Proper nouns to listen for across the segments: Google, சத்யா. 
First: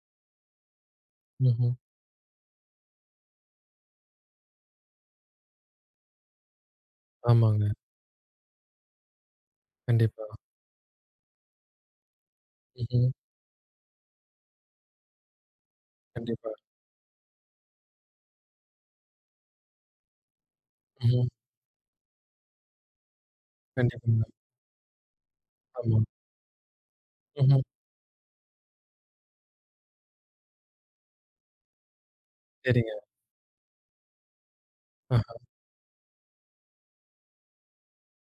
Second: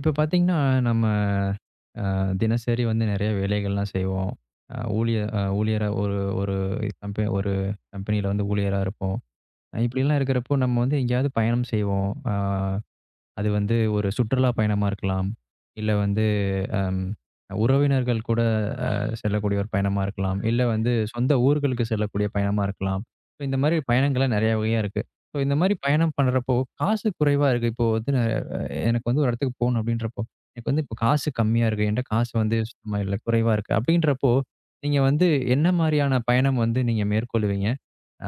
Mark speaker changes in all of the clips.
Speaker 1: இப்ப பார்த்தீங்கன்னா, நம்ம
Speaker 2: ம்ஹ்ம்.
Speaker 1: அ தினசரி வந்து நெறைய வேலைகள்லாம் செய்வோம். அ ஊழிய அ ஊழியரா ஒரு ஒரு ஒரு
Speaker 2: ஆமாங்க.
Speaker 1: கம்பெனியில வந்து ஊழியரா இருப்போம். இப்படிலாம்
Speaker 2: கண்டிப்பா.
Speaker 1: இருக்கிறப்போ நம்ம வந்து எங்கேயாவது பயணம் செய்வோம்.
Speaker 2: ம்ஹ்ம்.
Speaker 1: அது வந்து ஒரு சுற்றுலா பயணமா இருக்கலாம். இல்ல வந்து
Speaker 2: கண்டிப்பா.
Speaker 1: அம் உறவினர்கள் கூட அ செல்லக்கூடிய ஒரு பயணமா இருக்கலாம். இல்ல வந்து
Speaker 2: ம்ஹ்ம்.
Speaker 1: சொந்த ஊர்களுக்கு செல்லக்கூடிய பயணமா இருக்கலாம். ஸோ இந்த மாரி
Speaker 2: கண்டிப்பாங்க.
Speaker 1: பயணங்கள்லாம் நெறைய வகையா இருக்கு. ஸோ இந்த மாரி
Speaker 2: ஆமா.
Speaker 1: பயணம் பண்றப்போ காசு குறைவா
Speaker 2: ம்ஹ்ம்.
Speaker 1: இருக்கு. இப்போ வந்து நான் எனக்கு வந்து ஒரு இடத்துக்கு போணும் அப்படின்றப்போ, எனக்கு வந்து இப்போ காசு கம்மியா இருக்கு. என்ட்ட காசு வந்து
Speaker 2: சரிங்க.
Speaker 1: சுத்தமா இல்ல. குறைவா இருக்கு. அப்படின்றப்போ, நீங்க வந்து
Speaker 2: ஆஹா.
Speaker 1: என்ன மாரியான பயணம் வந்து நீங்க மேற்கொள்வீங்க?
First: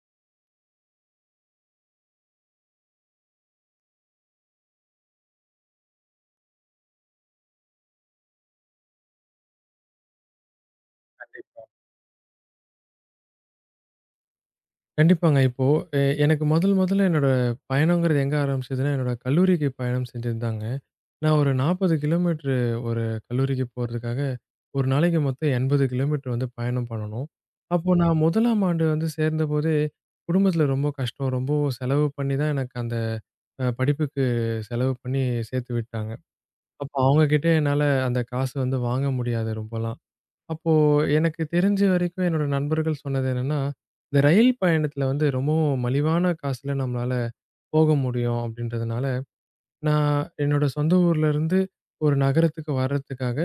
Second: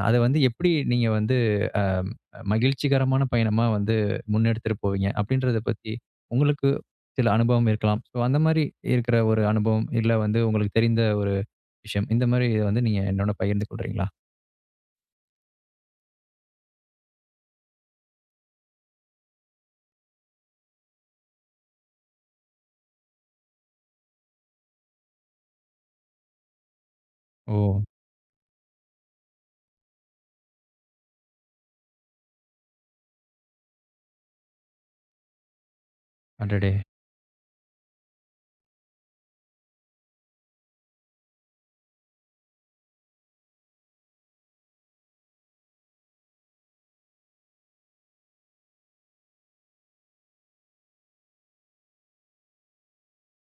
Speaker 1: அத வந்து எப்படி நீங்க வந்து அ மகிழ்ச்சிகரமான பயணமா வந்து முன்னெடுத்துட்டு போவீங்க? அப்படின்றத பத்தி உங்களுக்கு சில அனுபவம் இருக்கலாம். ஸோ அந்த மாரி இருக்கிற ஒரு அனுபவம், இல்ல வந்து உங்களுக்கு தெரிந்த ஒரு விஷயம், இந்த மாரி இத வந்து நீங்க என்னோட பகிர்ந்து கொள்றீங்களா?
Speaker 2: கண்டிப்பாங்க. இப்போ எனக்கு முதல் முதல்ல என்னோட பயணங்கிறது எங்க ஆரம்பிச்சதுன்னா, என்னோட கல்லூரிக்கு பயணம் செஞ்சிருந்தாங்க. நான் ஒரு 40 கிலோமீட்டர் ஒரு கல்லூரிக்கு போறதுக்காக, ஒரு நாளைக்கு மொத்தம் 80 கிலோமீட்டர் வந்து பயணம் பண்ணணும்.
Speaker 1: ஓ!
Speaker 2: அப்போ நான் 1ஆம் ஆண்டு வந்து சேர்ந்தபோதே, குடும்பத்தில ரொம்ப கஷ்டம். ரொம்ப செலவு பண்ணி தான் எனக்கு அந்த படிப்புக்கு செலவு பண்ணி சேர்த்து விட்டாங்க.
Speaker 1: அடடே!
Speaker 2: அப்ப அவங்க கிட்ட என்னால அந்த காசு வந்து வாங்க முடியாது ரொம்பலாம். அப்போ எனக்கு தெரிஞ்ச வரைக்கும் என்னோட நண்பர்கள் சொன்னது என்னன்னா, இந்த ரயில் பயணத்துல வந்து ரொம்பவும் மலிவான காசுல நம்மளால போக முடியும் அப்படின்றதுனால, நான் என்னோட சொந்த ஊர்ல இருந்து ஒரு நகரத்துக்கு வர்றதுக்காக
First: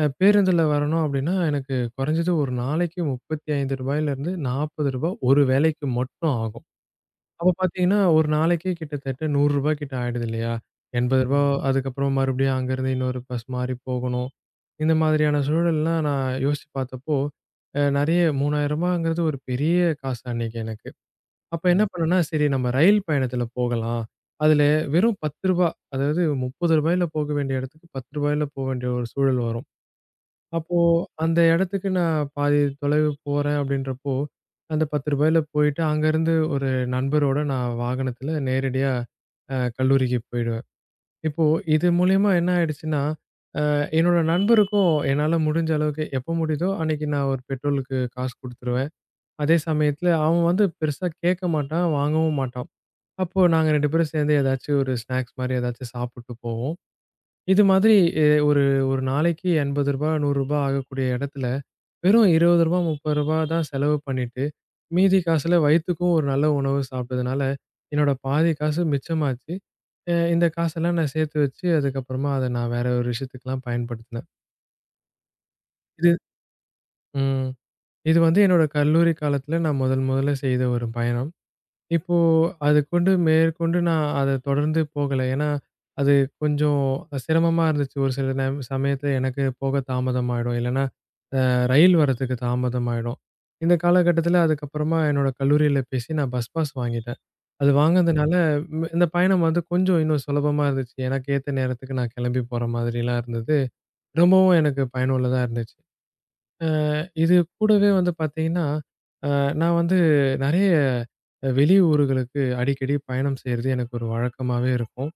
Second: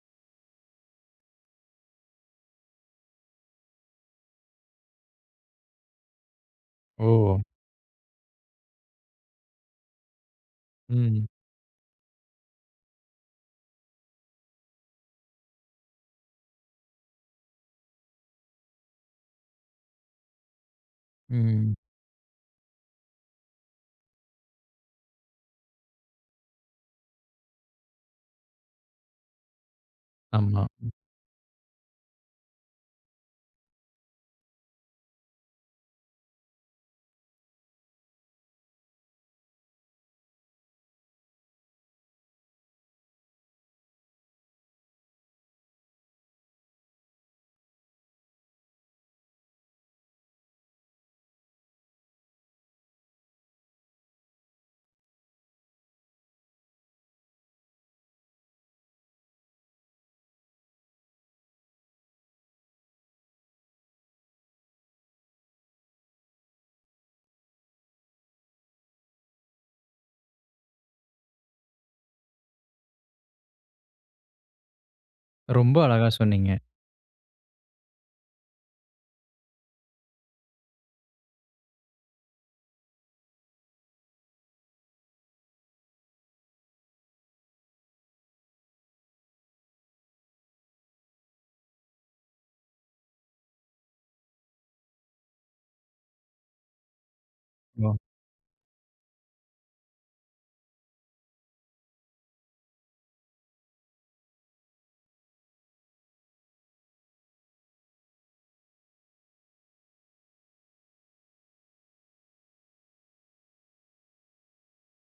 Speaker 2: பேருந்துல வரணும் அப்படின்னா, எனக்கு குறைஞ்சது ஒரு நாளைக்கு ரூ. 35ல இருந்து ரூ. 40 ஒரு வேளைக்கு மட்டும் ஆகும்.
Speaker 1: ஓ!
Speaker 2: அப்ப பார்த்தீங்கன்னா, ஒரு நாளைக்கே கிட்டத்தட்ட ரூ. 100 கிட்ட ஆயிடுது இல்லையா? ரூ.
Speaker 1: ம்.
Speaker 2: 80 அதுக்கப்புறம் மறுபடியும் அங்கருந்து இன்னொரு பஸ் மாறி போகணும். இந்த மாதிரியான சூழல்லாம் நான் யோசிச்சு பார்த்தப்போ, நெறைய ரூ. 3000ங்கிறது ஒரு பெரிய காசு அன்னைக்கு எனக்கு. அப்ப
Speaker 1: ம்.
Speaker 2: என்ன பண்ணேன்னா, சரி நம்ம ரயில் பயணத்துல போகலாம். அதுல வெறும் ரூ. 10 அதாவது ரூ. 30ல போக வேண்டிய இடத்துக்கு ரூ. 10ல போ வேண்டிய ஒரு சூழல் வரும்.
Speaker 1: ஆமா.
Speaker 2: அப்போ அந்த இடத்துக்கு நான் பாதி தொலைவு போறேன் அப்படின்றப்போ, அந்த ரூ. 10ல போயிட்டு அங்கருந்து ஒரு நண்பரோட நான் வாகனத்துல நேரடியா கல்லூரிக்கு போயிடுவேன். இப்போ இது மூலியமா என்ன ஆயிடுச்சுன்னா, என்னோட நண்பருக்கும் என்னால முடிஞ்ச அளவுக்கு எப்ப முடியுதோ அன்னைக்கு நான் ஒரு பெட்ரோலுக்கு காசு குடுத்துருவேன். அதே சமயத்துல அவன் வந்து பெருசா கேட்க மாட்டான், வாங்கவும் மாட்டான். அப்போ நாங்க 2 பேரும் சேர்ந்து ஏதாச்சும் ஒரு ஸ்நாக்ஸ் மாரி ஏதாச்சும் சாப்பிட்டு போவோம். இது மாதிரி ஒரு ஒரு நாளைக்கு ரூ. 80 ரூ. 100 ஆகக்கூடிய இடத்துல, வெறும் ரூ. 20 ரூ. 30 தான் செலவு பண்ணிட்டு, மீதி காசுல வயித்துக்கும் ஒரு நல்ல உணவு சாப்பிட்டதுனால, என்னோட பாதி காசு மிச்சமாச்சு. இந்த காசெல்லாம் நான் சேர்த்து வச்சு, அதுக்கப்புறமா அத நான் வேற ஒரு விஷயத்துக்குலாம் பயன்படுத்தினேன்.
Speaker 1: ரொம்ப அழகா
Speaker 2: இது
Speaker 1: சொன்னீங்க.
Speaker 2: ம். இது வந்து என்னோட கல்லூரி காலத்துல நான் முதல் முதல்ல செய்த ஒரு பயணம். இப்போ அது கொண்டு மேற்கொண்டு நான் அத தொடர்ந்து போகல. ஏன்னா, அது கொஞ்சம் சிரமமா இருந்துச்சு. ஒரு சில சமயத்துல எனக்கு போக தாமதமாயிடும். இல்லன்னா, அ ரயில் வரதுக்கு தாமதமாயிடும். இந்த காலகட்டத்துல அதுக்கப்புறமா என்னோட கல்லூரியில பேசி நான் பஸ் பாஸ் வாங்கிட்டேன். அது
Speaker 1: ஓ!
Speaker 2: வாங்குனதுனால இந்த பயணம் வந்து கொஞ்சம் இன்னும் சுலபமா இருந்துச்சு. எனக்கு ஏத்த நேரத்துக்கு நான் கிளம்பி போற மாதிரிலாம் இருந்தது. ரொம்பவும் எனக்கு பயனுள்ளதா இருந்துச்சு. இது கூடவே வந்து பார்த்தீங்கன்னா, அ நான் வந்து நெறைய வெளியூர்களுக்கு அடிக்கடி பயணம் செய்றது எனக்கு ஒரு வழக்கமாவே இருக்கும்.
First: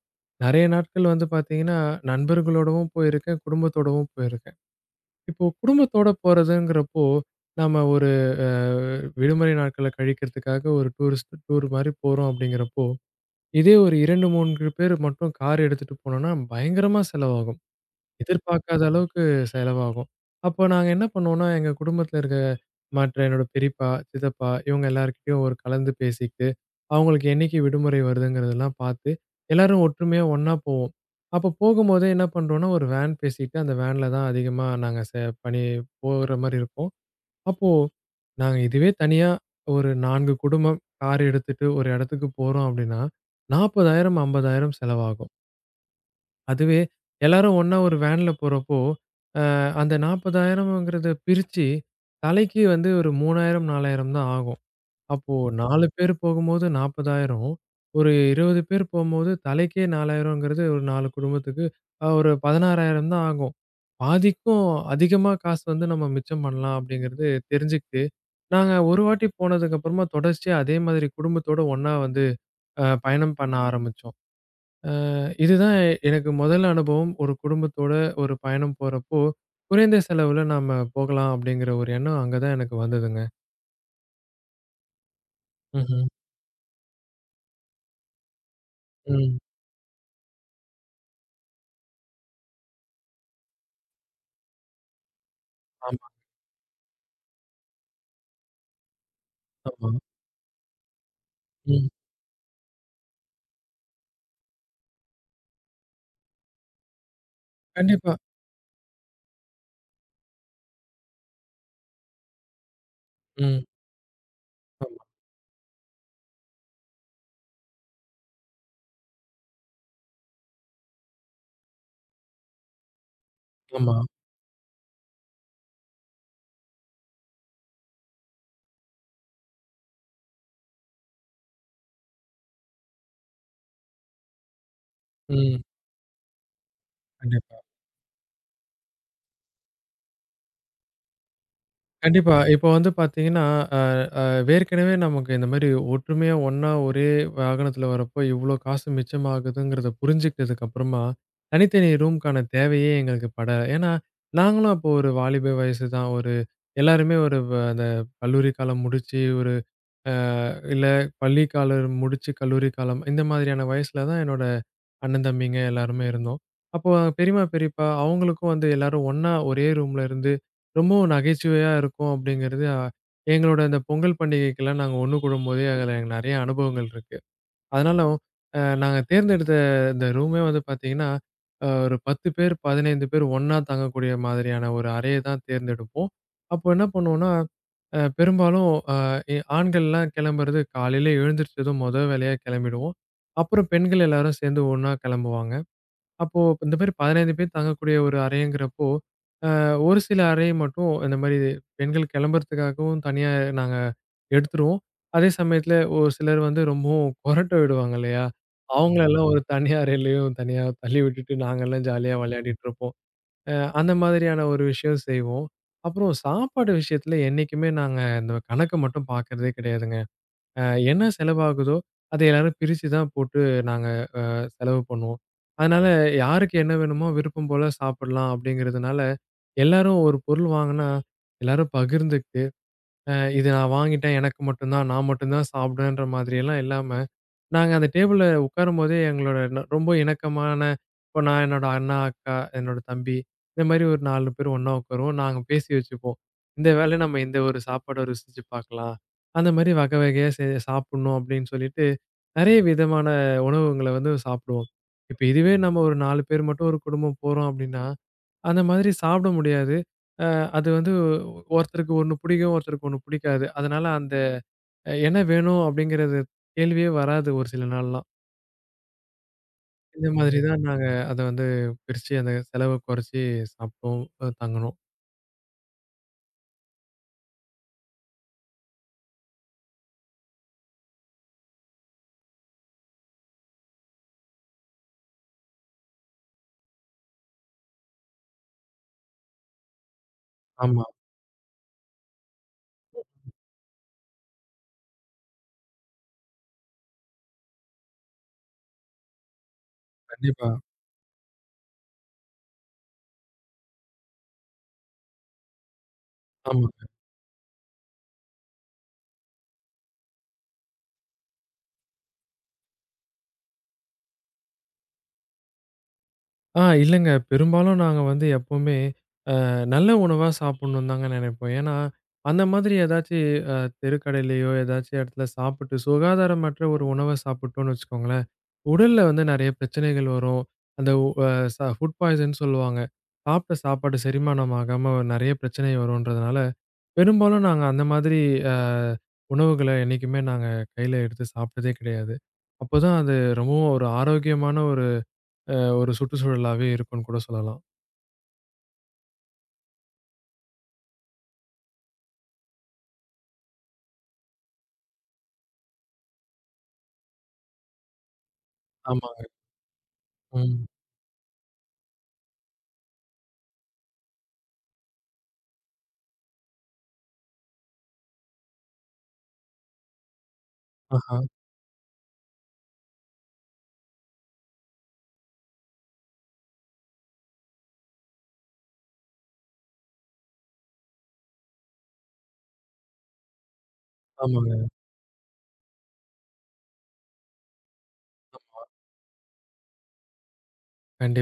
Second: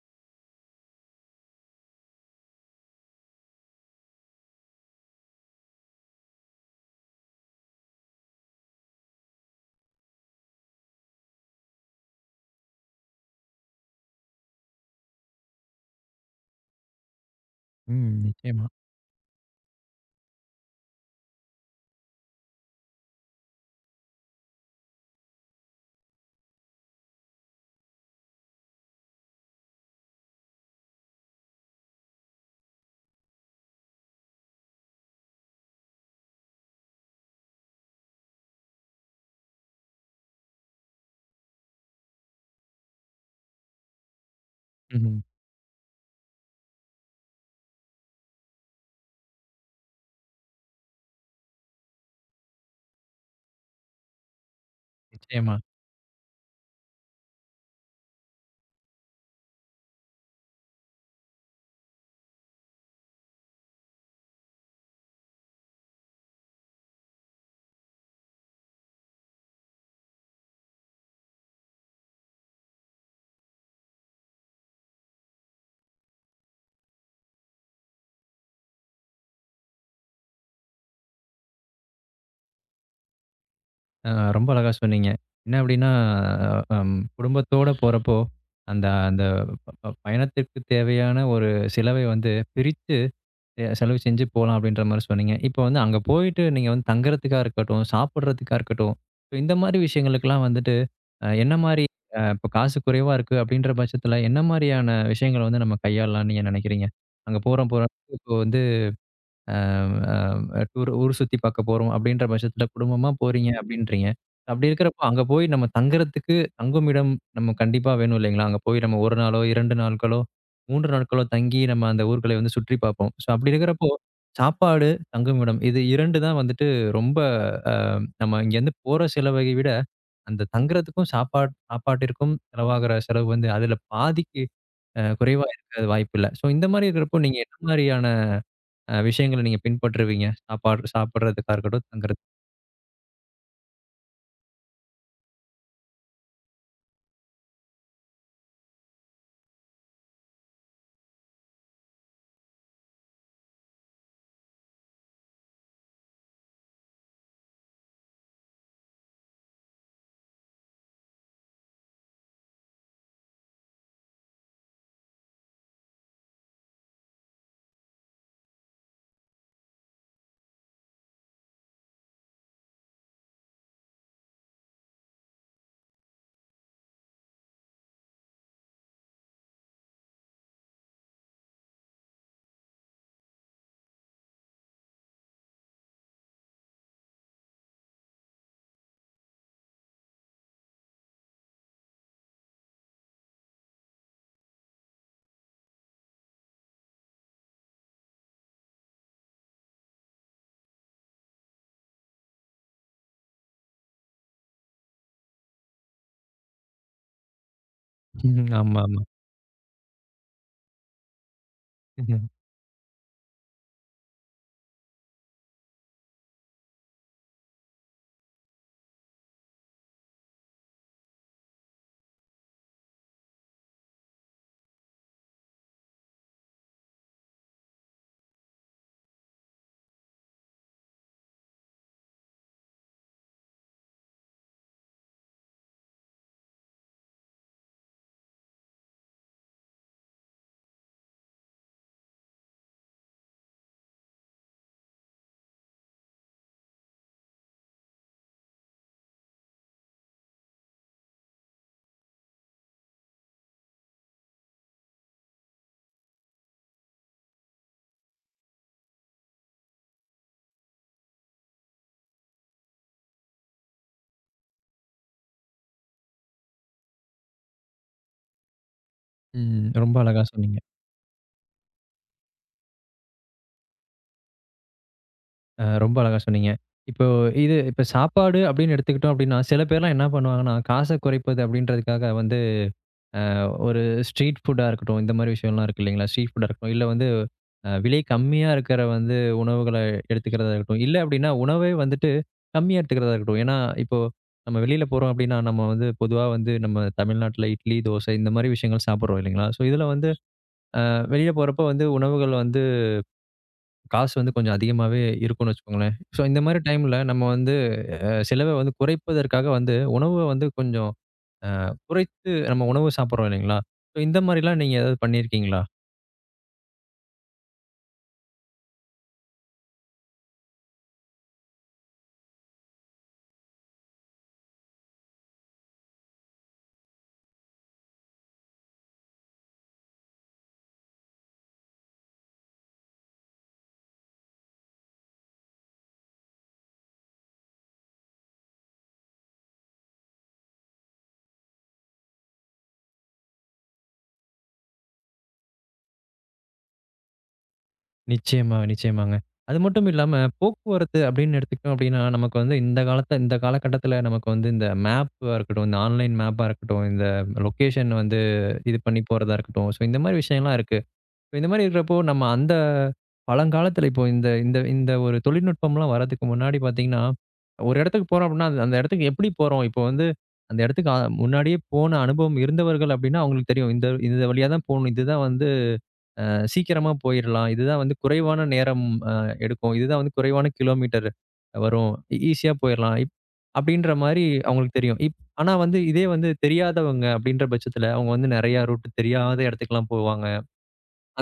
Speaker 2: நெறைய நாட்கள் வந்து பார்த்தீங்கன்னா, நண்பர்களோடவும் போயிருக்கேன், குடும்பத்தோடவும் போயிருக்கேன். இப்போ குடும்பத்தோட போறதுங்கிறப்போ, நாம ஒரு அ விடுமுறை நாட்கள கழிக்கிறதுக்காக ஒரு டூரிஸ்ட் டூர் மாரி போறோம் அப்படிங்கிறப்போ, இதே ஒரு 2, 3 பேர் மட்டும் கார் எடுத்துட்டு போனோம்னா பயங்கரமா செலவாகும்.
Speaker 1: ம். நிச்சயமா.
Speaker 2: எதிர்பார்க்காத அளவுக்கு செலவாகும். அப்போ நாங்க என்ன பண்ணோம்னா, எங்க குடும்பத்தில இருக்க மற்ற என்னோட பெரியப்பா, சித்தப்பா இவங்க எல்லார்கிட்டயும் ஒரு கலந்து பேசிக்கிட்டு, அவங்களுக்கு என்னைக்கு விடுமுறை வருதுங்கிறதெல்லாம் பார்த்து, எல்லாரும் ஒற்றுமையா ஒண்ணா போவோம். அப்போ போகும்போதே என்ன பண்றோம்னா, ஒரு வேன் பேசிட்டு அந்த வேன்ல தான் அதிகமா நாங்க பணி போற மாரி இருக்கும். அப்போ நாங்க இதுவே தனியா ஒரு 4 குடும்பம் கார் எடுத்துட்டு ஒரு இடத்துக்கு போறோம் அப்படின்னா, 40,000, 50,000
Speaker 1: ம்ஹ்ம்.
Speaker 2: செலவாகும். அதுவே எல்லாரும் ஒண்ணா ஒரு வேன்ல போறப்போ, அ அந்த 40,000ங்கிறத பிரிச்சு, தலைக்கு வந்து ஒரு 3,000 4,000 தான் ஆகும். அப்போ
Speaker 1: நிச்சயமா.
Speaker 2: 4 பேர் போகும்போது 40,000 ஒரு 20 பேர் போம்போது தலைக்கே 4,000ங்கிறது ஒரு 4 குடும்பத்துக்கு ஒரு 16,000 தான் ஆகும். பாதிக்கும் அதிகமா காசு வந்து நம்ம மிச்சம் பண்ணலாம் அப்படிங்கிறது தெரிஞ்சுக்கிட்டு, நாங்க ஒரு வாட்டி போனதுக்கப்புறமா தொடர்ச்சியா அதே மாதிரி குடும்பத்தோட ஒண்ணா வந்து பயணம் பண்ண ஆரம்பிச்சோம். அ இதுதான் எனக்கு முதல் அனுபவம். ஒரு குடும்பத்தோட ஒரு பயணம் போறப்போ, குறைந்த செலவுல நாம போகலாம் அப்படிங்கிற ஒரு எண்ணம் அங்க தான் எனக்கு வந்ததுங்க.
Speaker 1: அ ரொம்ப அழகா சொன்னீங்க. என்ன அப்டின்னா,
Speaker 2: ம்ஹ்ம்.
Speaker 1: குடும்பத்தோட போறப்போ, அந்த அந்த
Speaker 2: ம்.
Speaker 1: ப ப பயணத்திற்கு தேவையான ஒரு செலவை வந்து பிரித்து செலவு செஞ்சு போலாம் அப்டின்ற மாரி சொன்னீங்க. இப்போ வந்து அங்க
Speaker 2: ஆமா,
Speaker 1: போயிட்டு நீங்க வந்து தங்குறதுக்கா இருக்கட்டும், சாப்பிடுறதுக்கா இருக்கட்டும், ஸோ இந்த மாரி
Speaker 2: ஆமா.
Speaker 1: விஷயங்களுக்கெல்லாம் வந்துட்டு என்ன மாரி
Speaker 2: ம்.
Speaker 1: இப்போ காசு குறைவா இருக்கு அப்படின்ற பட்சத்தில என்ன மாரியான விஷயங்கள வந்து நம்ம கையாளலாம்னு நீங்க நினைக்கிறீங்க? அங்க போறோம் போறோம்
Speaker 2: கண்டிப்பா.
Speaker 1: டூர் ஊர் சுத்தி பார்க்க போறோம் அப்படின்ற பட்சத்தில குடும்பமா போறீங்க
Speaker 2: ம்.
Speaker 1: அப்படின்றீங்க. அப்படி இருக்கிறப்போ
Speaker 2: ஆமா,
Speaker 1: அங்க போய் நம்ம தங்குறதுக்கு தங்குமிடம் நம்ம கண்டிப்பா வேணும் இல்லைங்களா? அங்க போய் நம்ம 1 நாளோ, 2 நாட்களோ, 3 நாட்களோ தங்கி நம்ம அந்த ஊர்களை வந்து சுற்றி பார்ப்போம். ஸோ அப்படி இருக்கிறப்போ
Speaker 2: ஆமா.
Speaker 1: சாப்பாடு, தங்குமிடம் இது 2 தான் வந்துட்டு ரொம்ப அ நம்ம இங்கேருந்து போற செலவை விட அந்த தங்குறதுக்கும் சாப்பாட்டிற்கும் செலவாகிற செலவு வந்து அதில பாதிக்கு குறைவா
Speaker 2: ம்.
Speaker 1: இருக்க வாய்ப்பில்ல. ஸோ இந்த மாரி இருக்கிறப்போ நீங்க என்ன
Speaker 2: கண்டிப்பா.
Speaker 1: மாரியான விஷயங்கள நீங்க பின்பற்றுவீங்க. சாப்பாடு சாப்பிடுறதுக்கா இருக்கட்டும், தங்குறது
Speaker 2: கண்டிப்பா. இப்போ வந்து பார்த்தீங்கன்னா, அ அ வேற்கனவே நமக்கு இந்த மாரி ஒற்றுமையா ஒண்ணா ஒரே வாகனத்துல வரப்போ இவ்ளோ காசு மிச்சமாகுதுங்கிறத புரிஞ்சுக்கிட்டதுக்கு அப்புறமா, தனித்தனி ரூம்க்கான தேவையே எங்களுக்கு பட ஏன்னா, நாங்களும் அப்போ ஒரு வாலிப வயசு தான். ஒரு எல்லாருமே ஒரு அந்த கல்லூரி காலம் முடிச்சு ஒரு அ இல்ல பள்ளி காலம் முடிச்சு கல்லூரி காலம், இந்த மாதிரியான வயசுல தான் என்னோட அண்ணன், தம்பிங்க எல்லாருமே இருந்தோம். அப்போ பெரியம்மா, பெரியப்பா அவங்களுக்கும் வந்து எல்லாரும் ஒண்ணா ஒரே ரூம்ல இருந்து ரொம்பவும் நகைச்சுவையா இருக்கும் அப்படிங்கிறது, எங்களோட அந்த பொங்கல் பண்டிகைக்கெல்லாம் நாங்க ஒண்ணு கூடும்போதே அதில எனக்கு நெறைய அனுபவங்கள் இருக்கு. அதனாலும், நாங்க தேர்ந்தெடுத்த இந்த ரூமே வந்து பார்த்தீங்கன்னா, ஒரு 10 பேர், 15 பேர் ஒண்ணா தங்கக்கூடிய மாதிரியான ஒரு அறைய தான் தேர்ந்தெடுப்போம். அப்போ என்ன பண்ணுவோம்னா, பெரும்பாலும் அ எ ஆண்கள்லாம் கிளம்புறது காலையில எழுந்திரிச்சதும் மொத வேலையா கிளம்பிடுவோம். அப்புறம் பெண்கள் எல்லாரும் சேர்ந்து ஒண்ணா கிளம்புவாங்க. அப்போ இந்த மாரி 15 பேர் தங்கக்கூடிய ஒரு அறைங்கிறப்போ, அ ஒரு சில அறைய மட்டும் இந்த மாரி பெண்கள் கிளம்புறதுக்காகவும் தனியா நாங்க எடுத்துருவோம். அதே சமயத்துல ஒரு சிலர் வந்து ரொம்பவும் கொறட்ட விடுவாங்க இல்லையா?
Speaker 1: ம்.
Speaker 2: ஆமா.
Speaker 1: ஆமா, ஆமா.
Speaker 2: அவங்களெல்லாம் ஒரு தனி அறையிலயும் தனியா தள்ளி விட்டுட்டு நாங்கலாம் ஜாலியா
Speaker 1: ம்.
Speaker 2: விளையாடிட்டு இருப்போம். அ அந்த மாதிரியான ஒரு விஷயம் செய்வோம். அப்புறம் சாப்பாடு விஷயத்துல என்னைக்குமே நாங்க இந்த கணக்க மட்டும் பாக்கறதே கிடையாதுங்க. அ என்ன செலவாகுதோ, அத எல்லாரும் பிரிச்சு தான் போட்டு நாங்க செலவு பண்ணுவோம். அதனால யாருக்கு என்ன வேணுமோ விருப்பம் போல சாப்பிடலாம் அப்படிங்கிறதுனால, எல்லாரும் ஒரு பொருள் வாங்குனா, எல்லாரும் பகிர்ந்துக்கிட்டு, அ இது நான் வாங்கிட்டேன் எனக்கு மட்டும் தான், நான் மட்டும் தான் சாப்பிடுவேன்ற மாதிரியெல்லாம் இல்லாம, நாங்க அந்த டேபிள்ல உட்காரும்போதே எங்களோட ரொம்ப இணக்கமான இப்போ நான் என்னோட அண்ணா, அக்கா, என்னோட தம்பி இந்த மாரி ஒரு 4 பேர் ஒண்ணா உட்காருவோம். நாங்க பேசி வச்சுப்போம். இந்த வேளை நம்ம இந்த ஒரு சாப்பாட ருசிச்சு பார்க்கலாம். அந்த மாரி வகை வகையா சாப்பிடணும் அப்படின்னு சொல்லிட்டு நெறைய விதமான உணவுகள வந்து சாப்பிடுவோம். இப்ப இதுவே நம்ம ஒரு 4 பேர் மட்டும் ஒரு குடும்பம் போறோம் அப்டின்னா, அந்த மாதிரி சாப்பிட முடியாது. அ அது வந்து ஒருத்தருக்கு ஒண்ணு பிடிக்கும், ஒருத்தருக்கு ஒண்ணு பிடிக்காது. அதனால அந்த என்ன வேணும் அப்டிங்கிறது கேள்வியே வராது ஒரு சில நாள்லாம்.
Speaker 1: ம், ரொம்ப
Speaker 2: இந்த
Speaker 1: அழகா
Speaker 2: மாதிரி
Speaker 1: சொன்னீங்க.
Speaker 2: தான் நாங்க அத வந்து பிரிச்சு அந்த செலவ குறைச்சு சாப்ட்டோம், தங்குனோம்.
Speaker 1: ரொம்ப அழகா சொன்னீங்க. இப்போ இது இப்ப சாப்பாடு அப்படின்னு எடுத்துக்கிட்டோம் அப்படின்னா, சில பேர்லாம் என்ன பண்ணுவாங்கன்னா, காச குறைப்பது அப்படின்றதுக்காக வந்து ஒரு ஸ்ட்ரீட் ஃபுட்டா இருக்கட்டும், இந்த மாரி விஷயம்லாம் இருக்கு இல்லைங்களா? ஸ்ட்ரீட் ஃபுட்டா இருக்கட்டும், இல்ல வந்து விலை கம்மியா இருக்கிற வந்து உணவுகள எடுத்துக்கிறதா இருக்கட்டும்,
Speaker 2: ஆமா,
Speaker 1: இல்ல அப்படின்னா உணவே வந்துட்டு கம்மியா எடுத்துக்கிறதா இருக்கட்டும். ஏன்னா, இப்போ நம்ம வெளியில போறோம் அப்படின்னா, நம்ம வந்து பொதுவா வந்து நம்ம தமிழ்நாட்டுல இட்லி, தோசை இந்த மாரி விஷயங்கள் சாப்பிடுறோம் இல்லைங்களா? ஸோ இதுல வந்து
Speaker 2: கண்டிப்பா.
Speaker 1: வெளிய போறப்போ வந்து உணவுகள் வந்து காசு வந்து கொஞ்சம் அதிகமாவே இருக்கும்னு வச்சுக்கோங்களேன். ஸோ இந்த மாரி
Speaker 2: ஆமாங்க.
Speaker 1: டைம்ல நம்ம வந்து செலவ வந்து குறைப்பதற்காக வந்து உணவ வந்து கொஞ்சம் அ குறைத்து நம்ம உணவு சாப்பிடுறோம் இல்லைங்களா? ஸோ இந்த மாரிலாம் நீங்க ஏதாவது பண்ணியிருக்கீங்களா?
Speaker 2: இல்லங்க பெரும்பாலும் நாங்க வந்து எப்பவுமே நல்ல உணவா சாப்பிடணும்னு தாங்க நினைப்போம். ஏன்னா, அந்த மாதிரி ஏதாச்சு அ தெருக்கடையிலயோ, ஏதாச்சும் இடத்துல சாப்பிட்டு சுகாதாரமற்ற ஒரு உணவ சாப்பிட்டோம்னு வச்சுக்கோங்களேன், உடல்ல வந்து நெறைய பிரச்சனைகள் வரும். அந்த உ அ ச ஃபுட் பாய்சன் சொல்லுவாங்க. சாப்பிட்ட சாப்பாடு செரிமானம் ஆகாம நெறைய பிரச்சனை வரும்ன்றதுனால, பெரும்பாலும் நாங்க அந்த மாதிரி அ உணவுகள என்னைக்குமே நாங்க கையில எடுத்து சாப்பிட்டதே கிடையாது. அப்பதான் அது ரொம்பவும் ஒரு ஆரோக்கியமான ஒரு ஒரு சுற்றுச்சூழலாவே இருக்கும்னு கூட சொல்லலாம்.
Speaker 1: நிச்சயமா, நிச்சயமாங்க. அது மட்டும் இல்லாம போக்குவரத்து அப்படின்னு எடுத்துக்கிட்டோம் அப்படின்னா, நமக்கு வந்து இந்த காலத்த இந்த காலகட்டத்தில நமக்கு வந்து இந்த மேப்பா இருக்கட்டும், இந்த ஆன்லைன் மேப்பா இருக்கட்டும், இந்த லொக்கேஷன் வந்து இது பண்ணி
Speaker 2: ஆமாங்க.
Speaker 1: போறதா இருக்கட்டும். ஸோ இந்த மாரி விஷயம்லாம்
Speaker 2: ம்.
Speaker 1: இருக்கு. So இந்த மாரி இருக்கிறப்போ நம்ம அந்த பழங்காலத்தில இப்போ இந்த இந்த இந்த ஒரு தொழில்நுட்பம்லாம் வர்றதுக்கு முன்னாடி பார்த்தீங்கன்னா, ஒரு இடத்துக்கு போறோம் அப்படின்னா, அந்த அந்த இடத்துக்கு எப்படி போறோம்? இப்போ வந்து அந்த இடத்துக்கு
Speaker 2: ஆஹா.
Speaker 1: முன்னாடியே போன அனுபவம் இருந்தவர்கள் அப்படின்னா, அவங்களுக்கு தெரியும். இந்த இந்த வழியா தான் போணும். இதுதான் வந்து அ சீக்கிரமா போயிரலாம். இதுதான் வந்து குறைவான நேரம் எடுக்கும். இதுதான் வந்து குறைவான கிலோமீட்டர் வரும். ஈஸியா போயிரலாம். அப்படின்ற மாரி
Speaker 2: ஆமாங்க.
Speaker 1: அவங்களுக்கு தெரியும். ஆனா வந்து இதே வந்து தெரியாதவங்க அப்படின்ற பட்சத்துல, அவங்க வந்து நெறைய ரூட் தெரியாத இடத்துக்குலாம் போவாங்க.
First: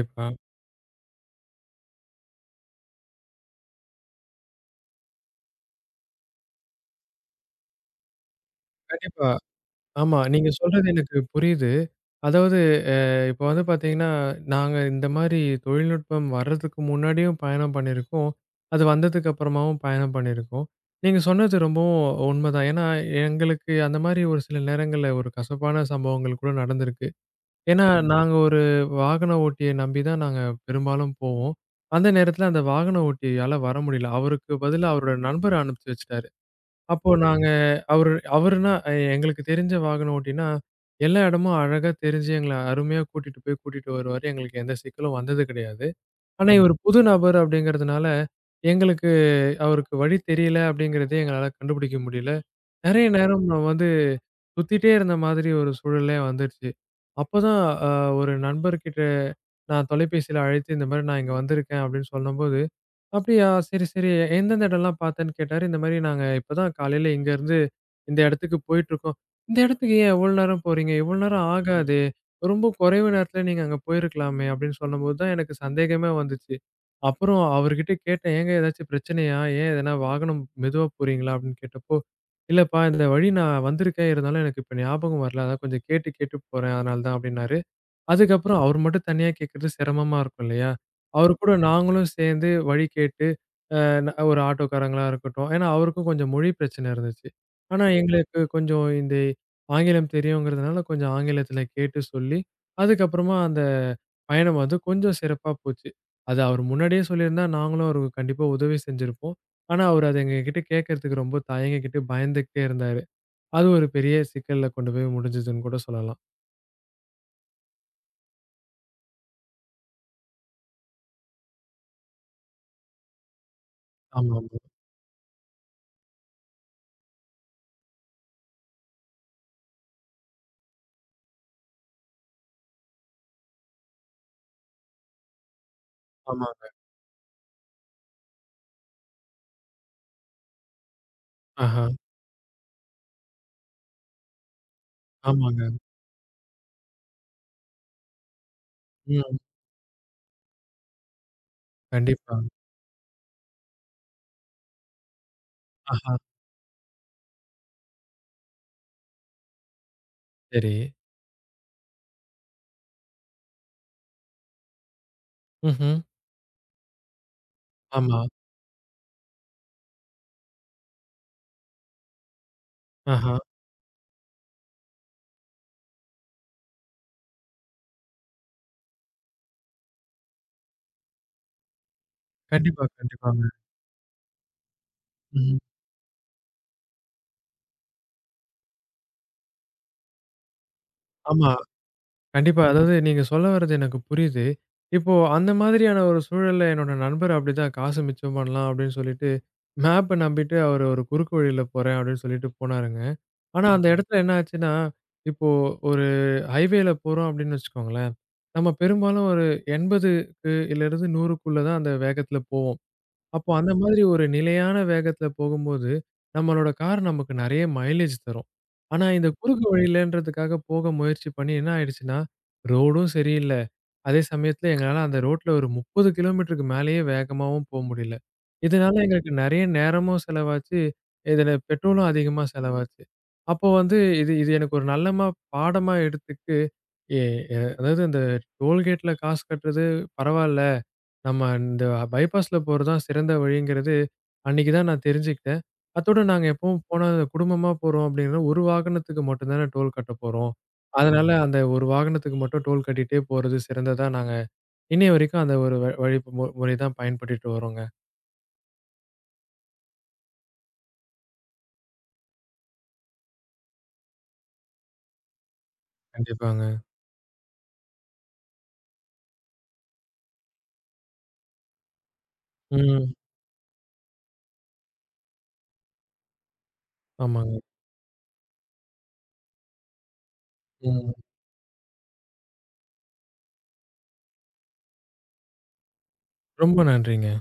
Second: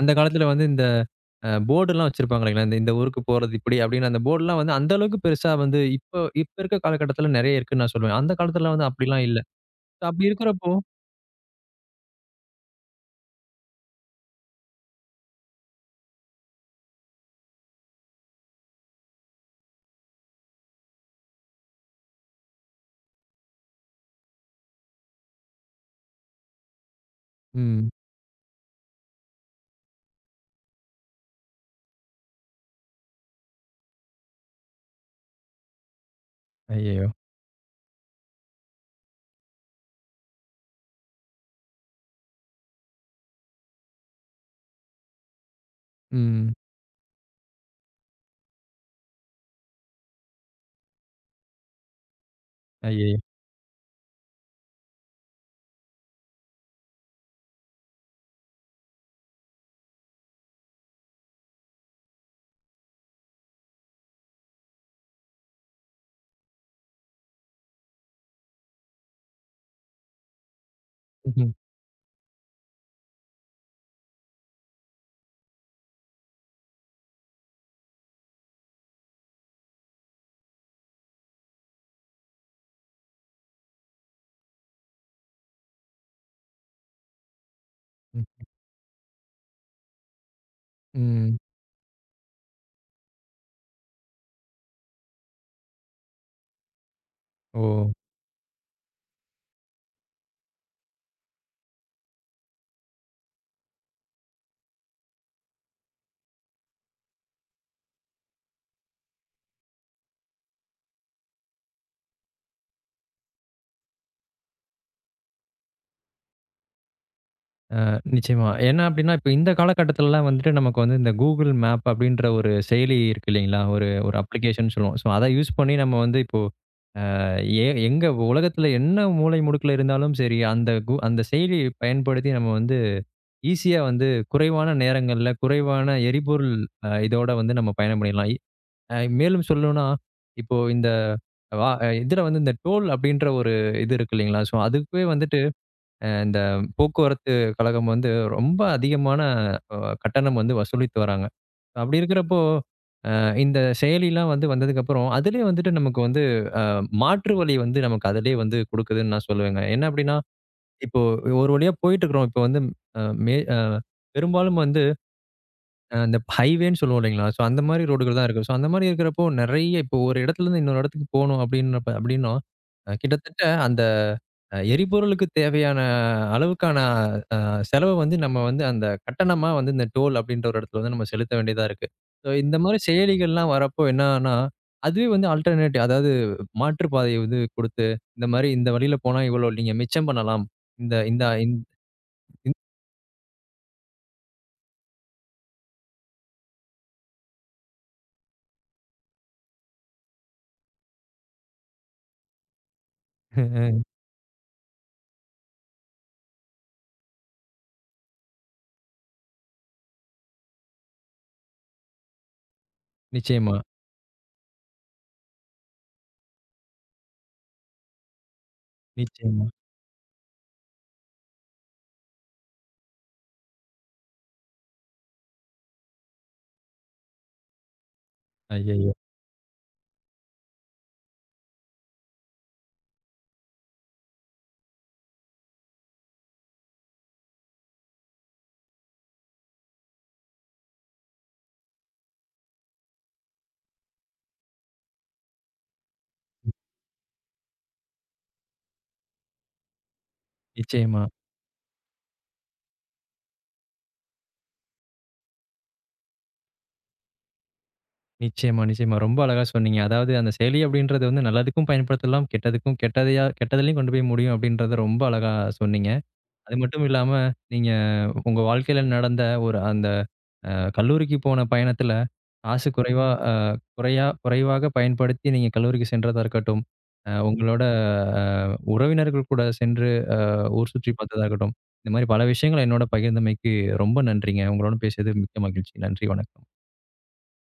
Speaker 1: அந்த காலத்துல வந்து இந்த போர்டுலாம் வச்சிருப்பாங்க இல்லைங்களா? இந்த இந்த ஊருக்கு போறது இப்படி அப்படின்னு அந்த போர்டுலாம் வந்து அந்த அளவுக்கு பெருசா வந்து இப்போ இப்ப இருக்க காலகட்டத்துல நெறைய இருக்குன்னு நான் சொல்லுவேன். அந்த காலத்துல வந்து அப்படிலாம்
Speaker 2: கண்டிப்பா.
Speaker 1: இல்ல. சோ
Speaker 2: ஆமா.
Speaker 1: அப்படி
Speaker 2: நீங்க
Speaker 1: இருக்கிறப்போ
Speaker 2: சொல்றது எனக்கு புரியுது. அதாவது அ இப்போ வந்து பார்த்தீங்கன்னா, நாங்க இந்த மாரி தொழில்நுட்பம் வர்றதுக்கு முன்னாடியும் பயணம் பண்ணியிருக்கோம். அது வந்ததுக்கு அப்புறமாவும் பயணம் பண்ணியிருக்கோம். நீங்க சொன்னது ரொம்பவும் உண்மதான். ஏன்னா, எங்களுக்கு அந்த மாரி ஒரு சில நேரங்கள்ல ஒரு கசப்பான சம்பவங்கள் கூட நடந்திருக்கு. ஏன்னா,
Speaker 1: ம்.
Speaker 2: நாங்க ஒரு வாகன ஓட்டிய நம்பி தான் நாங்க பெரும்பாலும் போவோம். அந்த நேரத்தில அந்த வாகன ஓட்டியால வர முடியல. அவருக்கு பதிலா அவரோட நண்பர் அனுப்பிச்சு வச்சுட்டாரு.
Speaker 1: ஐயயோ!
Speaker 2: அப்போ நாங்க அவருன்னா எங்களுக்கு தெரிஞ்ச வாகனம் ஓட்டினா, எல்லா இடமும் அழகா தெரிஞ்சு எங்கள அருமையா கூட்டிட்டு போய் கூட்டிட்டு வருவாரு. எங்களுக்கு எந்த சிக்கலும் வந்தது கிடையாது. ஆனா,
Speaker 1: ம்.
Speaker 2: இவரு புது நபர் அப்படிங்கிறதுனால, எங்களுக்கு அவருக்கு வழி தெரியல அப்படிங்கிறதே எங்களால கண்டுபிடிக்க முடியல. நெறைய
Speaker 1: ஐயயோ!
Speaker 2: நேரம் நான் வந்து சுத்திட்டே இருந்த மாதிரி ஒரு சூழலே வந்துருச்சு. அப்பதான் அ ஒரு நண்பர்கிட்ட நான் தொலைபேசியில அழைத்து இந்த மாரி நான் இங்க வந்திருக்கேன் அப்படின்னு சொன்னபோது அப்படியா! சரி, சரி. எந்தெந்த இடம்லாம் பார்த்தேன்னு கேட்டாரு. இந்த மாரி நாங்க இப்ப தான் காலையில இங்கருந்து இந்த இடத்துக்கு போயிட்டுருக்கோம். இந்த இடத்துக்கு ஏன் எவ்வளோ நேரம் போறீங்க? இவ்வளோ நேரம்
Speaker 1: ம்ஹ்ம்.
Speaker 2: ஆகாதே! ரொம்ப குறைவு நேரத்துல நீங்க அங்க போயிருக்கலாமே! அப்படின்னு சொன்னபோது தான் எனக்கு சந்தேகமே வந்துச்சு. அப்புறம் அவர்கிட்ட கேட்டேன். ஏங்க ஏதாச்சும் பிரச்சனையா? ஏன் எதனா வாகனம் மெதுவா போறீங்களா? அப்படின்னு கேட்டப்போ, இல்லப்பா இந்த வழி நான் வந்திருக்கேன். இருந்தாலும் எனக்கு இப்ப ஞாபகம் வரல. அதான் கொஞ்சம் கேட்டு கேட்டு போறேன். அதனால தான் அப்படின்னாரு.
Speaker 1: ம்.
Speaker 2: அதுக்கப்புறம் அவர் மட்டும் தனியா கேட்கறது சிரமமா இருக்கும் இல்லையா? அவரு
Speaker 1: ம்.
Speaker 2: கூட நாங்களும் சேர்ந்து வழி கேட்டு, அ ந ஒரு ஆட்டோக்காரங்களா இருக்கட்டும். ஏன்னா அவருக்கும் கொஞ்சம் மொழி பிரச்சனை இருந்துச்சு.
Speaker 1: ஓ!
Speaker 2: ஆனா எங்களுக்கு கொஞ்சம் இந்த ஆங்கிலம் தெரியுங்கிறதுனால கொஞ்சம் ஆங்கிலத்தில கேட்டு சொல்லி, அதுக்கப்புறமா அந்த பயணம் வந்து கொஞ்சம் சிறப்பா போச்சு. அது அவர் முன்னாடியே சொல்லியிருந்தா நாங்களும் அவருக்கு கண்டிப்பா உதவி செஞ்சிருப்போம். ஆனா அவரு அத எங்ககிட்ட கேட்கறதுக்கு ரொம்ப தயங்கிக்கிட்டு பயந்துகிட்டே இருந்தாரு. அது ஒரு பெரிய சிக்கல்ல கொண்டு போய் முடிஞ்சதுன்னு கூட சொல்லலாம்.
Speaker 1: நிச்சயமா. ஏன்னா அப்டின்னா, இப்ப இந்த காலகட்டத்துலலாம் வந்துட்டு நமக்கு வந்து இந்த Google மேப் அப்டின்ற ஒரு செயலி இருக்கு இல்லைங்களா? ஒரு ஒரு
Speaker 2: ஆமாமா.
Speaker 1: அப்ளிகேஷன் சொல்லுவோம். ஸோ அத யூஸ் பண்ணி நம்ம வந்து இப்போ எங்க உலகத்துல என்ன மூலை முடுக்குல இருந்தாலும் சரி, அந்த செயலிய பயன்படுத்தி நம்ம வந்து ஈஸியா வந்து குறைவான நேரங்கள்ல, குறைவான எரிபொருள்
Speaker 2: ஆமாங்க.
Speaker 1: இதோட வந்து நம்ம பயணம் பண்ணிடலாம். இ அ மேலும் சொல்லணும்னா, இப்போ இந்த வா
Speaker 2: ஆஹா.
Speaker 1: இதுல வந்து இந்த டோல் அப்டின்ற ஒரு இது இருக்கு இல்லைங்களா? ஸோ அதுக்கே வந்துட்டு
Speaker 2: ஆமாங்க.
Speaker 1: இந்த போக்குவரத்து கழகம் வந்து ரொம்ப அதிகமான
Speaker 2: ம்.
Speaker 1: கட்டணம் வந்து வசூலித்து வராங்க. அப்படி
Speaker 2: கண்டிப்பா.
Speaker 1: இருக்கிறப்போ, இந்த செயலிலாம் வந்து வந்ததுக்கப்புறம், அதிலயே வந்துட்டு நமக்கு
Speaker 2: ஆஹா,
Speaker 1: வந்து அ மாற்று வழி வந்து நமக்கு அதிலயே வந்து குடுக்குதுன்னு நான் சொல்லுவேங்க. என்ன அப்படின்னா,
Speaker 2: சரி.
Speaker 1: இப்போ ஒரு வழியா போயிட்டுருக்கிறோம். இப்போ வந்து அ மே அ பெரும்பாலும் வந்து
Speaker 2: ம்ஹ்ம்.
Speaker 1: அந்த ஹைவேன்னு சொல்லுவோம் இல்லைங்களா? ஸோ அந்த மாரி ரோடுகள்
Speaker 2: ஆமா.
Speaker 1: தான் இருக்கு. ஸோ அந்த மாரி இருக்கிறப்போ நெறைய இப்போ ஒரு இடத்துலருந்து இன்னொரு இடத்துக்கு போணும் அப்படின்றப்ப அப்படின்னா,
Speaker 2: ஆஹா.
Speaker 1: கிட்டத்தட்ட அந்த எரிபொருளுக்கு தேவையான அளவுக்கான அ செலவு வந்து நம்ம வந்து அந்த கட்டணமா வந்து இந்த டோல் அப்படின்ற ஒரு இடத்துல வந்து நம்ம செலுத்த வேண்டியதா இருக்கு. ஸோ இந்த மாரி
Speaker 2: கண்டிப்பா,
Speaker 1: செயலிகள்லாம்
Speaker 2: கண்டிப்பாங்க.
Speaker 1: வரப்போ என்னான்னா, அதுவே வந்து
Speaker 2: ம்.
Speaker 1: ஆல்டர்னேட்டிவ் அதாவது மாற்று பாதை வந்து குடுத்து, இந்த மாரி இந்த வழியில போனா இவ்வளோ நீங்க மிச்சம் பண்ணலாம். இந்த இந்த
Speaker 2: ஆமா.
Speaker 1: இந்
Speaker 2: கண்டிப்பா. அதாவது நீங்க சொல்ல வர்றது எனக்கு புரியுது. இப்போ அந்த மாதிரியான ஒரு சூழல்ல என்னோட நண்பர் அப்படிதான் காசு மிச்சம் பண்ணலாம் அப்படின்னு சொல்லிட்டு, மேப்ப நம்பிட்டு அவரு ஒரு குறுக்கு வழியில போறேன் அப்படின்னு சொல்லிட்டு போனாருங்க. ஆனா அந்த இடத்துல என்ன ஆச்சுன்னா, இப்போ ஒரு ஹைவேல போறோம் அப்படின்னு வச்சுக்கோங்களேன். நம்ம பெரும்பாலும் ஒரு 80க்கு இல்லருந்து 100க்குள்ள தான் அந்த வேகத்துல போவோம். அப்போ
Speaker 1: நிச்சயமா,
Speaker 2: அந்த மாதிரி ஒரு நிலையான வேகத்துல போகும்போது, நம்மளோட கார் நமக்கு நெறைய மைலேஜ் தரும். ஆனா இந்த
Speaker 1: நிச்சயமா.
Speaker 2: குறுக்கு வழியிலன்றதுக்காக போக முயற்சி பண்ணி என்ன ஆயிடுச்சுன்னா, ரோடும் சரியில்ல. அதே சமயத்துல எங்களால அந்த ரோட்ல ஒரு 30 கிலோமீட்டருக்கு மேலேயே வேகமாவும் போ முடியல.
Speaker 1: ஐயய்யோ!
Speaker 2: இதனால எங்களுக்கு நெறைய நேரமும் செலவாச்சு. இதுல பெட்ரோலும் அதிகமா செலவாச்சு. அப்போ வந்து இது இது எனக்கு ஒரு நல்லமா பாடமா எடுத்துக்க எ எ அதாவது அந்த டோல்கேட்ல காசு கட்டுறது பரவால்ல. நம்ம இந்த பைபாஸ்ல போறது தான் சிறந்த வழிங்கிறது அன்னைக்கு தான் நான் தெரிஞ்சுக்கிட்டேன். அத்தோட நாங்க எப்பவும் போனா குடும்பமா போறோம் அப்படின்னா, ஒரு வாகனத்துக்கு மட்டும் தானே டோல் கட்டப் போறோம்.
Speaker 1: நிச்சயமா.
Speaker 2: அதனால அந்த ஒரு வாகனத்துக்கு மட்டும் டோல் கட்டிட்டே போறது சிறந்ததா நாங்க இன்னைய வரைக்கும் அந்த ஒரு வழி முறை தான் பயன்படுத்திட்டு வரோங்க.
Speaker 1: நிச்சயமா, நிச்சயமா. ரொம்ப அழகா சொன்னீங்க. அதாவது அந்த செயலி அப்படின்றது வந்து நல்லதுக்கும் பயன்படுத்தலாம், கெட்டதுக்கும் கெட்டதிலயும் கொண்டு போய் முடியும் அப்படின்றத ரொம்ப அழகா சொன்னீங்க. அது
Speaker 2: கண்டிப்பாங்க.
Speaker 1: மட்டும் இல்லாம, நீங்க உங்க வாழ்க்கையில நடந்த ஒரு அந்த கல்லூரிக்கு போன பயணத்துல, காசு குறைவா
Speaker 2: ம்.
Speaker 1: குறைவாக பயன்படுத்தி நீங்க கல்லூரிக்கு சென்றதா இருக்கட்டும்,
Speaker 2: ஆமாங்க.
Speaker 1: உங்களோட அ உறவினர்கள் கூட சென்று ஊர் சுற்றி
Speaker 2: ம்.
Speaker 1: பார்த்ததா இருக்கட்டும், இந்த மாரி பல விஷயங்கள என்னோட பகிர்ந்தமைக்கு ரொம்ப நன்றிங்க. உங்களோட பேசியது மிக்க மகிழ்ச்சி. நன்றி. வணக்கம்.
Speaker 2: ரொம்ப நன்றிங்க.